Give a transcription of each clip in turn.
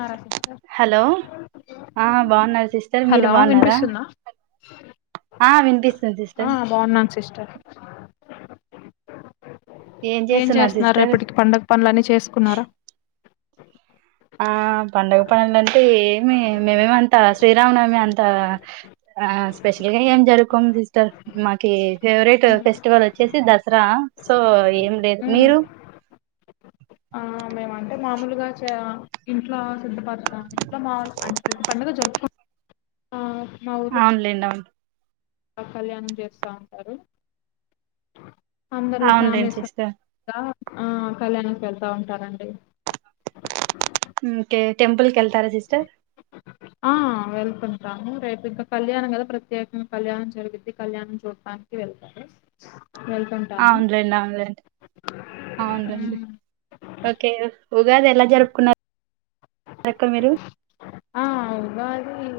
బాగున్నారా sister hello ఆ బాగున్నారు సిస్టర్ మీరు హలో బాగున్నారా వినిపిస్తుందా ఆ వినిపిస్తుంది ఆ సిస్టర్ బాగున్నాను సిస్టర్ ఏం చేస్తున్నారు రేపటికి పండుగ పనులన్న చేసుకున్నారా ఆ పండుగ శ్రీరామనమి అంత ఆ స్పెషల్ గా ఏం జరుపుకోము సిస్టర్ మాకి ఫేవరెట్ ఉమ్ ఫెస్టివల్ వచ్చేసి దసరా సో ఏం లేదు ఉమ్ మీరు ఆ మేమంటే మామూలుగా చే ఇంట్లో పండుగ ఆ మా ఊర్లో అవునులేండి అవును కళ్యాణం చేస్తా ఉంటారు అందరు అవునులేండి ఫ్యామిలీస్ సిస్టర్ కూడా ఆ కళ్యాణంకి వెళ్తా ఉంటారండి ఇంకేం టెంపల్ కెల్ వెళ్తారా సిస్టర్ ఆ వెళ్తుంటాను రేపు ఇంకా కళ్యాణం కదా ప్రత్యేకంగా కళ్యాణం జరిగుద్ది కళ్యాణం చూడటానికి వెళ్తారు వెళ్తుంటాము అవునులేండి అవునులేండి అవునులేండి ఉమ్ ఓకే ఉగాది ఎలా జరుపుకున్నారు ఎక్కడ మీరు ఆ ఉగాది అది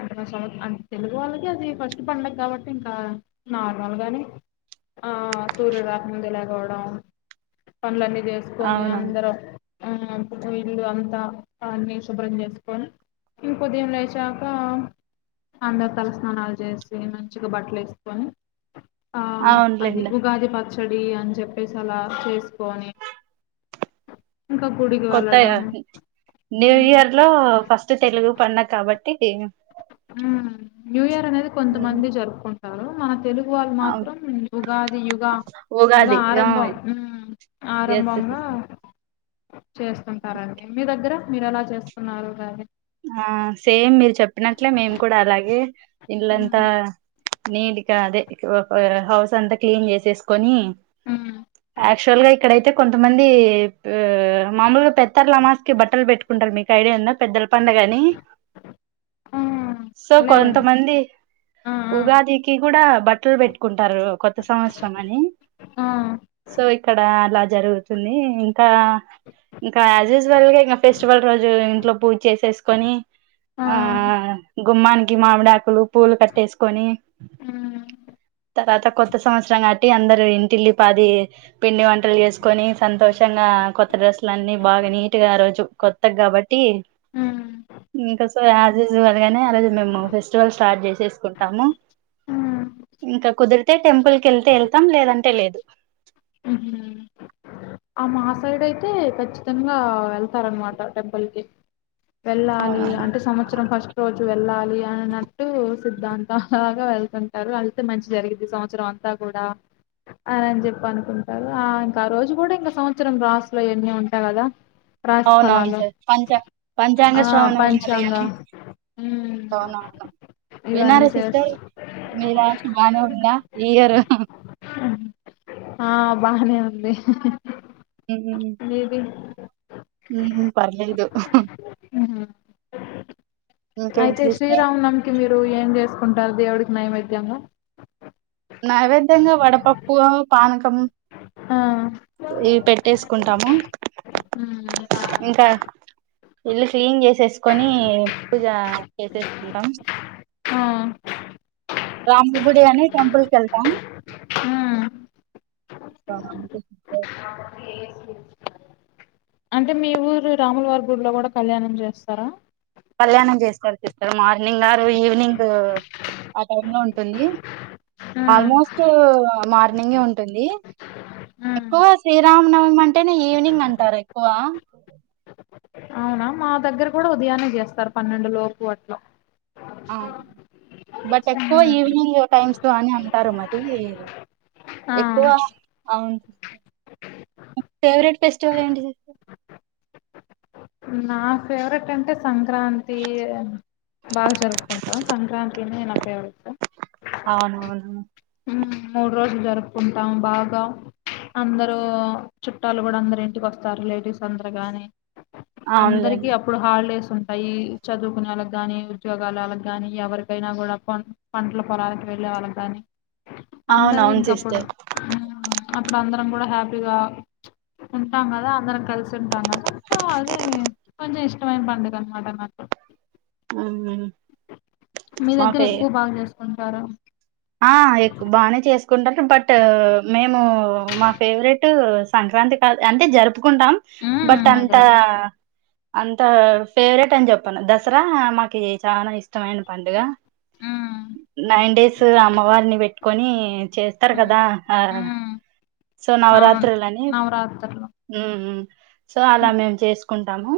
అంటే మా స అ తెలుగు వాళ్ళకి అది ఫస్ట్ పండుగ కాబట్టి ఇంకా నార్మల్గానే ఆ సూర్యుడు రాకముందే లెగవడం పన్లన్ని చేసుకొని అవునవును అందరం ఆ ఇల్లు అంతా అన్నీ శుభ్రం చేసుకొని ఇంకొదిన లేచాక అందరు తలస్నానాలు చేసి మంచిగా బట్టలు వేసుకొని ఆ అది అవునులేండి ఉగాది పచ్ పచ్చడి అని చెప్పేసి అలా చేసుకోని ఇంకా గుడికి వెళ్ళడం కొత్త న్యూ ఉమ్, ఇయర్ లో ఫస్ట్ తెలు తెలుగు పండుగ కాబట్టి ఉమ్ న్యూ ఇయర్ అనే కొంతమంది జరుపుకున్ వాళ్ళు మనకి తెలుగు వాళ్ళు మాత్రం ఉగాది యుగ యుగ ఉగాది ఆ ఆరంభం ఉ ఎస్ ఆరంభంగా చేస్తుంటారండి మీ దగ్గర మీరు ఎలా చేసుకున్నారు ఉగాది ఆ సేమ్ మిర్ చెప్పినట్లే మేము కూడా అలాగే ఇళ్లంతా ఉమ్ నీటిగా అదే ఒక హౌస్ అంతా క్లీన్ చేసేసుకొని యాక్చువల్ గా ఇక్కడైతే కొంతమంది మామూలుగా పెత్తర్లమాస్కి బట్టలు పెట్టుకుంటారు మీకు గైడ పండగని ఉమ్ సో లేదండి కొంతమంది ఆ ఆ ఉగాదికి కూడా బట్టలు పెట్టుకుంటారు కొత్త సంవత్సరం అని ఆ సో ఇక్కడ అలా జరుగుతుంది ఇంకా ఇంకా ఇంకా యాజ్ యూజువల్గా ఇంకా ఫెస్టివల్ రోజు ఇంట్లో పూజ చేసి కొని ఆ గుమ్మానికి మామిడా ఆకులు పూలు కట్టేసుకొని ఆ తర్వాత కొత్త సంవత్సరం కాట్టి అందరుూ ఇంటిల్లి పాది పిండి వంటలు చేసుకొని సంతోషంగా కొత్త డ్రెస్సులు అన్నిీ బాగా నీట్గా రోజు కొత్త కాబట్టి ఆ ఇంకా సో యాజ్ యూజువల్ గానే ఆ రోజు మేము ఫెస్టివల్ స్టార్ట్ చేసేసుకుంటాము ఉమ్ ఇంకా కుదిరితే టెంపుల్ క వెళ్తే వెళ్తాం లేదంటే లేదు ఆ మా సైడ్ అయితే ఖచ్చితంగా వెళ్తారనమాట టెంపుల్ కి వెళ్ళాలి అవునవును అంటే సంవత్సరం ఫస్ట్ రోజు వెళ్ళాలి అన్నట్టు సిద్ దాంతాలాగా వెళ్తుంటారు వెళ్తే మంచి జరిగింది ఈ సంవత్సరం అంతా కూడా అ అని చెప్పాను అంటారు ఆ ఇంకా ఆ రోజు కూడా ఇంకా సంవత్సరం రాసులో ఇవన్నీ ఉంటాయి కదా రాశి అవునవును ఫలాలు సార్ పంచా పంచాంగ ఆ శ్రావణ వినాలి పంచాంగ అని ఉమ్ అవునవును ఇవన్నీ వినాలి చేస్త సిస్టర్ మీ రా బాగానే ఉందా ఈయరు ఆ బానే ఉంది మిది ఉ పర్లేదు ఉహు. ఇంకేంటి అయితే సిస్టర్ శ్రీరామ్ నవమి కి మీరు ఏం చేస్త కొంటారు దేవుడికి నైవేద్యము నైవేద్యం గా వడ పప్పువ పా ఆ ఇవి పెట్టేసుకుంటాము ఉమ్ ఇంకా ఇల్లు క్లీన్ చేసేసుకొని పూజ చేసేసుకుంటాం ఆ రామ్ గుడి అని టెంపుల్కి వెళ్తాం ఉమ్ ఆ ఏ అ అంటే మీ ఊరు రాములవారి గుడ్లో గూడా కళ్యాణం చేస్తారా కళ్యాణం చేసుకనిపిస్తారు మార్నింగ్ నారు ఈవినింగ్ ఆ టైంలో ఉంటుంది ఆల్మోస్ట్ మార్ ఈవెనింగే ఉంటుంది. ఎక్కువ శ్రీరామనవమి అంటేనే ఈవినింగ్ అంటారు ఎక్కువా మా దగ్గర కూడా ఉదయాన్నే చేస్తారు పన్నెండు లోపు అట్ల బట్ ఎక్కువ ఈవినింగ్ టైమ్స్ అని అంటారు మరీ ఆ ఎక్కువ అవును ఫెవరెట్ ఫెస్టివల్ ఏంటి సిస్టర్ నా ఫేవరెట్ అంటే సంక్రాంతీ బాగా జరుపుకుంటాం సంక్రాంతినే నా ఫేవరేటా అవునవును. మూడు రోజులు జరుపుకుంటాము బాగా అందరూ చుట్టాలు గుడా అందరు ఇంటికి వస్తారు రిలేటివ్స్ అందరు గాని అందరికి అవునులేండి అప్పుడు హాలిడేస్ ఉంటాయి చదువుకునే వాళ్ళకి గాని ఉద్యోగాలు వాళ్ళకి గాని ఎవరికైనా గూడా పంటల పొలాలకి వెళ్ళే వాళ్ళకి గాని అందరు అవునవును ఇంకప్పుడు సిస్టర్ అప్పుడు అందర్ మనం గుడా హ్యాపీగా ఉంటాం కదా అందరం కలిసి ఉంటాం కదా సో అదే కొంచం ఇష్టమైన పండుగ అన్నమాట నాకు మ్మ్ మీ మా దగ్గర ఫే ఎక్కువ బాగా చేసుకుంటారా ఆ ఎక్కొ బాగానే చేస్ కుంటారు. బట్ మేము మా ఫేవరెట్ సంక్రాంతికా అంటే జరుపు కుంటాం బట్ ఉమ్, అదే అంతా అదే అంత ఫేవరెట్ అని చెప్పను దస్ దసరా మాకి చానా ఇష్ ఇష్టమైన పండుగ ఉమ్, నైన్ డేస్ అమ్మవారిని పెట్టుకొని చేస్తారు కదా ఉమ్, ఉమ్, సో అవును నవరాత్రులని నవరాత్రులు సో అలా మేము చేస్ కుంటాము.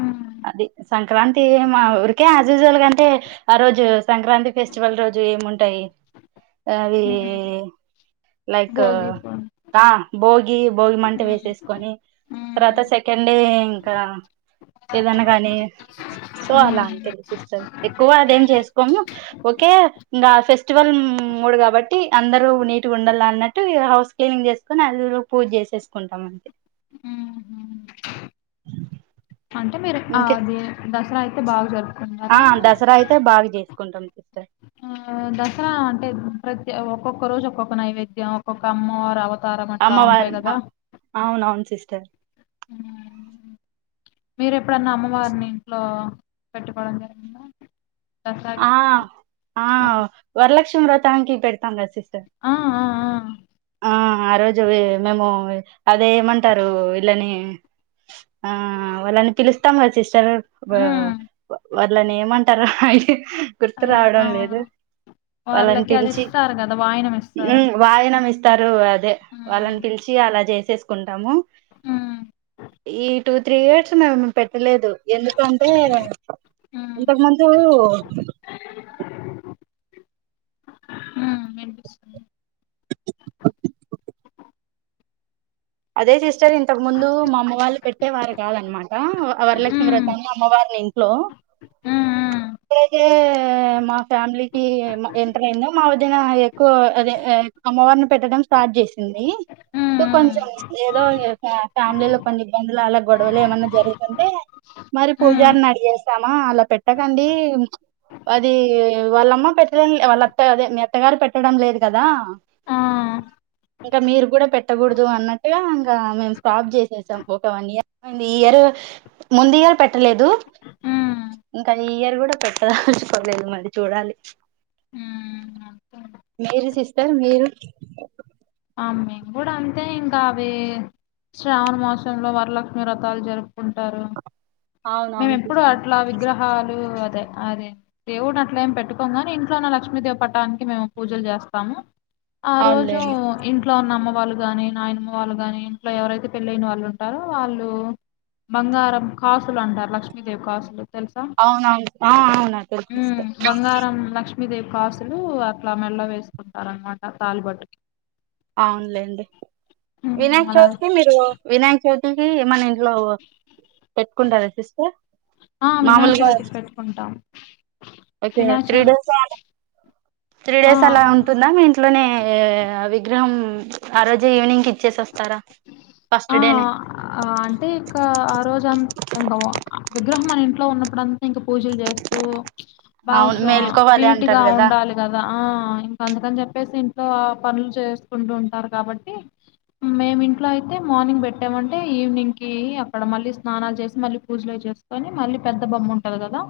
ఉమ్, అది సంక్రాంత్ తి మా ఊరికే ఆస్యువల్ కంటే ఆ రోజు సంక్రాంతి ఫెస్టివల్ రోజు ఏమున్ ఉంటాయి. అవి ఉమ్, లైక్ భోగి పండుగ. ఆ భోగి భోగి మంట ఉమ్, వేసేస్కొని తర్వాత ఉమ్, సెకండే ఇంకా ఏదన్న కానీ సో అలా అంటే ఉమ్, సిస్టర్ ఎక్కువ అదేం చేసుకోము ఓకే ఇంకాస్ ఫెస్టివల్ మూడు కాబట్టి అందరుూ నీటిగా ఉండాల అన్నట్టు హౌస్ క్మింగ్ చేసుకుొని అ పూజ చేసేసుకుంటాం అంటే ఆ అంటే మ ఇంకే ఆద దస్ అలా అయి బాగా జరుతుంది ఆ దసరా అయితే బాగా చేస్ కుంటాం తెటే ఆ దసరా అంటే ప్రతి ఒక్కొక్క రోజు ఒక్కొక్క నైవేద్యం ఒక్కొక్క అమ్మర్ అవ అమ్మవారు అవును అవును సిస్టర్ [inaudible] మీరు ఎప్పుడన్నా అమ్మవారిని ఇంట్లో పెట్టుకోవడం జరిగిందా? దసరాకి ఆ ఆ వరలక్ష్మి వ్రతానికి పెడతాం గా సిస్ ఆ ఆ ఆ ఆ ఆ రోజు మేము అదే ఏమంటారు వీళ్ళని ఆ వాళ్ళని పిలుస్తాముగా సిస్ వా ఉమ్ వాళ్ళని ఏమంటరు? హాయి గుర్తు అదే రావడం అవును లేదు వాళ్ళని వాళ్ళకి అది పిలిచి ఇస్తారు కదా వాయినం ఇస్తారు హ్మ్ వాయనం ఇస్ తరువా అదే వాళ్ళని ఉమ్ పిలిచి అలా చేసి చేసుకుంటాము ఉమ్ ఈ టూ త్రీ ఇయర్స్ మరి మేం పె లేదు ఎందుకంటే ఉమ్ ఇంతకు ముందూ హ్మ్ వినిపిస్తుం అదే సిస్టర్ ఇంతకు ముందు మా అమ్మ వాళ్ళు పెట్టేవారు కాదన్నమాట వరలక్ష్మి ఉమ్ వ్రతాన్ని అమ్మవారిని హలో ఉమ్ [unintelligible] ఆ మా ఫ్యామిలీకి ఎంటర్ అయింద మా వదిన ఎక్కువ అదే అమ్మవారిని పెట్టడం స్టార్ట్ చేసింది ఉమ్ సో కొంచెం ఉమ్ ఏదో ఫ్యామిలీలో కొన్ని ఇబ్బందులు అలా గొడవలు ఏమన్నా జరిగి అంటే మరి ఉమ్ పూజారిని అడిగేస్ రమా అలా పెట్టకండి అది వాళ్ళమ్మ పెట్టలే వాళ్ళ అత్తదే మీ అత్తగారు పెట్టడం లేదు కదా ఆ ఇంకా మీరు కూడా పెట్టకూడదు అన్నట్ ఇగ ఇంకా మేము స్టాప్ చేసేసాం ఒక వన్ ఇయర్ ఈ ఇయర్ ముందు ఇయర్ పెట్టలేదు ఉమ్ ఇంకా ఈ ఇయర్ కూడా పెట్టదలుచుకోలేదు మరి చూడాలి ఉమ్ అంతే మీరు సిస్టర్ మీరు ఆ మేము కూడా అంతే ఇంకా అవి శ్రావణ మాసంలో వరలక్ష్మి వ్రతాలు జరుపు ఉంటారు మేము అవునవును ఎప్పుడు సిస్టర్ అట్లా విగ్రహాలు అదే అదే దేవుడు అట్లా ఏం పెట్టుకోము గాని ఇంట్లో ఉన్న లక్ష్మీదేవి పటానికి మేము పూజలు చేస్తాము ఆ రోజు అవునులేండి ఇంట్లో ఉన్న అమ్మ వాళ్ళు గాని నాయనమ్మ వాళ్ళు గాని ఇంట్లో ఎవరైతే పెళ్ళయిన వాళ్ళు ఉంటారో వాళ్ళు బంగారం కాసులు అంటారు లక్ష్మీదేవి కాసులు తెలుసా అవునవును అవునా కనిపిస్తా మీద కాసులు అట్లా మెల్లొ వేసుకుంటారు అనమాట తాలిబోట్టుకి అవునులేండి వినాయక అలా చవితికి మీరు వినాయక చవితికి మన ఇంట్లో పెట్టుకుంటారా సిస్టర్ ఆ వినాయ మామూలుగా చవితికి పెట్టుకుంటాం ఓకే త్రీ వినాచవితి డేస్ త్రీ డేస్ అలా ఉంటుందా మీట్ పుల్ల నే అవ్వి విగ్రహం ఆ రోజే ఈవినింగ్ కి ఇచ్చేసి వస్తారా ఫస్ట్ ఆ డేనే అంటే ఇంకా ఆ రోజంతా ఇంకా విగ్రహం మన ఇంట్లో ఉన్నప్పుడంతా ఇంకా పూజలు చేస్తూ అవును బాగుసు ఆ మేల్కోవాలి నీట్ గా అంటారు కదా ఉండాలి కదా ఆ ఇంకా అందుకని చెప్ పేస్ ఇంట్లో పనులు చేసుకుంటూ ఉంటారు కాబట్టి మేము ఇంట్లో ఐ అయితే మార్నింగ్ పెట్టామంటే ఈవినింగ్ కి అక్కడ మళ్ళీ స్నానాలు చేసి మళ్ళీ పూజలు చేసుకొని మళ్ళీ పెద్ద బొమ్మ ఉంటది కదా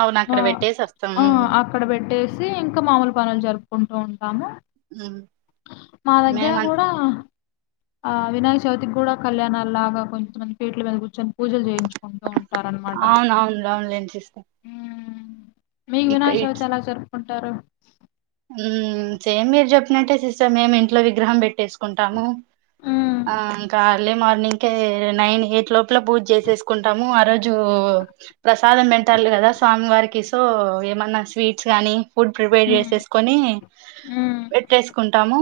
అవును ఆ అక్కడ పెట్టేసి వస్తాం ఆ అక్కడ పెట్టేసి ఇంకా మామూలు పనులు జరుపుకుంటూ ఉ రాము మా దగ్గర మేము కూడా ఆ అ వినాయక చవితికి కూడా కళ్యాణాల లాగా కొంచెమంది పీట్లు మీద కూర్చొని పూజలు చేయించుకుంటూ ఉంటారన్నమాట అవును అవును అవునులేండి సిస్టర్ ఉ మీగ్ ఇక్క వినాయకచవితి ఎలా జరుపు కుంటారు ఉ సేమ్ మీరు చెప్పినట్టే సిస్టర్ మేము ఇంట్లో విగ్రహం పెట్టేసుకో కుంటాము ఉమ్ ఆ ఇంకా ఎర్లీ మార్నింగ్ నిన్కే నైన్ ఎయిట్ లోపల పూజు చేసేసుకుంటాము ఆ రోజు ప్రసాదం పెంటాలి కదా స్వామి వారికి కి సో ఏమన్నా స్వీట్స్ గానీ ఫుడ్ ప్రిపేర్ ఉమ్ చేసస్ పెట్టేసుకుంటాము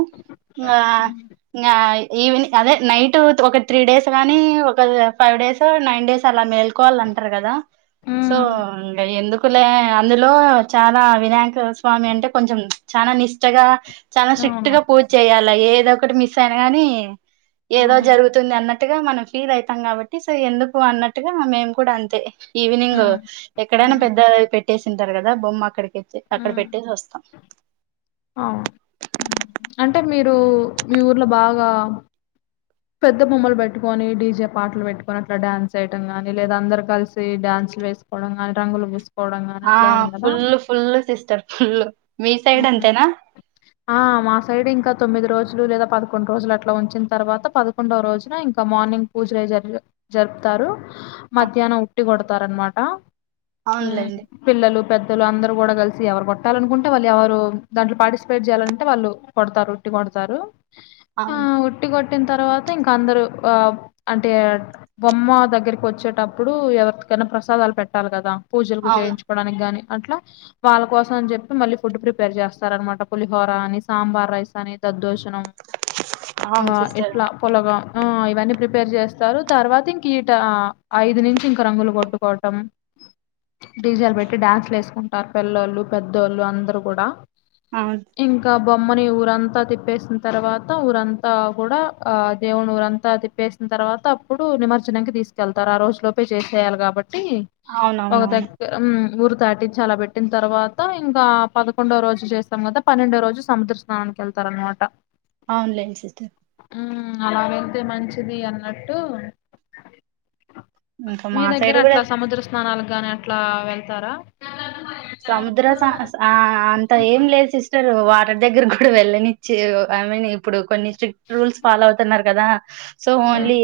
ఉమ్ అదే నైట్ ఒక త్రి డేస్ కానీ ఫైవ్ డేస్ నైన్ డేస్ అలా మేల్కోవాలి అంటారు కదా ఉమ్ సోం ఎందుకులే అందులో చాలా వినాయక స్వామి అంటే కొంచం చాలా నిష్టగా చాలా స్ట్రిక్ట్ అవును గా పూజ చేయ్యాల ఏదో ఒకటి మిస్ అయిన గాని ఆ ఏదో జరుగుతుంది అన్నట్ అట్గా మనం ఫీల్ అవుతాం కాబట్టి సో ఎందుకు అన్నట్టుగా మేము కూడా అంతే ఈవినింగ్ ఉమ్ ఎక్కడైనా ఉమ్ పెద్ద పెట్ పెట్టేసి ఉంటారు కదా బొమ్మ అక్కడికి వెళితే అక్కడ ఉమ్ పెట్టేసి వస్తా అంటే మీరు మీ ఊర్లో బాగా పెద్ద బొమ్మలు పెట్టుకొని డీజే పాటలు పెట్టుకుని అట్లా డాన్స్ చేయడం కాని లేదా అందరు కలిసి డాన్స్లు వేసుకోవడం గాని రంగులు పూసు ఆ ఫుల్లు ఫుల్లు సిస్టర్ ఫుల్లు మీ సైడ్ హ్మ్. అంతేనా ఆ మా సైడ్ ఇంకా [unintelligible] లేదా పదకొండు రోజులు అట్లా ఉంచిన తర్వాత పదకొండో రోజున ఇంకా మార్నింగ్ పూజలు అయి జరి జరుపుతారు ఆ, మధ్యాహ్నం ఉట్టి కొడత్ తారనమాట అవునులేండి ద్దలు అందరూ కూడా కలిసి ఎవరు కొట్టాలనుకుంటే వాళ్ళు ఎవరు దాంట్లో పార్టిసిపేట్ చేయాలంటే వాళ్ళు కొడతారు ఉట్టి కొడతారు. అ కొట్టిన తర్వాత ఇంకా అందరూ అంటే బొమ్మా దగ్గరికి వచ్చేటప్పుడు ఎవరికైనా ప్రసాదాలు పెట్టాలి కదా పూజలకు అవును చేయించుకోవడానికి గాని అట్లా వాళ్ళ కోసం అని చెప్పి మళ్ళీ ఫుడ్ ప్రిపేర్ చేస్తారనమాట పులిహోర అని సాంబార్ రైస్ అని దద్దోజ్ ఆ అవును ఎ సిస్టర్ పులగం హ్మ్ ఇవన్నీ ప్రిపేర్ చేస్తారు తర్వాత ఇంక ఈట ఐదు నుంచి ఇంక రంగులు కొట్టుకోటం డీజేలు పెట్టి డ్యాన్స్లు వేసుకుంటారు పిల్లోళ్ళు పెద్దోళ్ళు అందరూ కూడా అవును ఇంకా బొమ్మని ఊరంతా తిప్పేసిన తర్వాత ఊరంతా కూడా ఆ దేవునిఊరంతా తిప్పేసిన తర్వాత అప్పుడు నిమజ్జనానికి తీసుకెళ్తారు ఆ రోజు లోపే చేసేయాలి కాబట్ ఒక అవునవునవును దగ్గ హ్మ్ ఊరు తాటించి అలా పెట్టిన తర్వాత ఇంకా పదకొండో రోజు చేస్తాం కదా, పన్నెండో రోజు సముద్ర స్నానానికి వెళ్తార్ అనమాట. అవ్న్లేండి సిస్టర్ హ్మ్ అలాగేల్తే మంచిది అన్నట్టు ఇంకా మీ మా దగ్గర సైడ్ కూడా అట్లా సముద్ర స్నానాలు గాని అట్లా వెళ్తారా సముద్ర స ఇప్పుడు వాటర్ దగ్గర కూడా వెళ్ళనిచ్చి ఐ మీన్ ఇప్పుడు కొన్ని స్ట్రీట్ రూల్స్ ఫాలో అవ్తున్నారు కదా సో ఉమ్, ఓన్లీ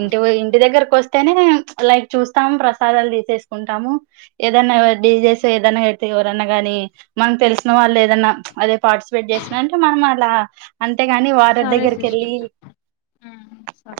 ఇంటి ఇంటి దగ్గర వస్తేనే ప్చ్ లైక్ చూస్తాం ప్రసాదాలు దీసేసుకున్టాము ఏదైనా డిజెస్ ఏదన్నా పెడితే ఎవరన్నా గాని మనకి తెలిసిన వాళ్ళు ఏదన్నా ప్చ్ అదే పార్టిసిపేట్ చేస్తానంటే మనం అట్లా అంతేగాని వారధి సరే దగ్గరికి వెళ్ళి సిస్టర్ ఉమ్, సరే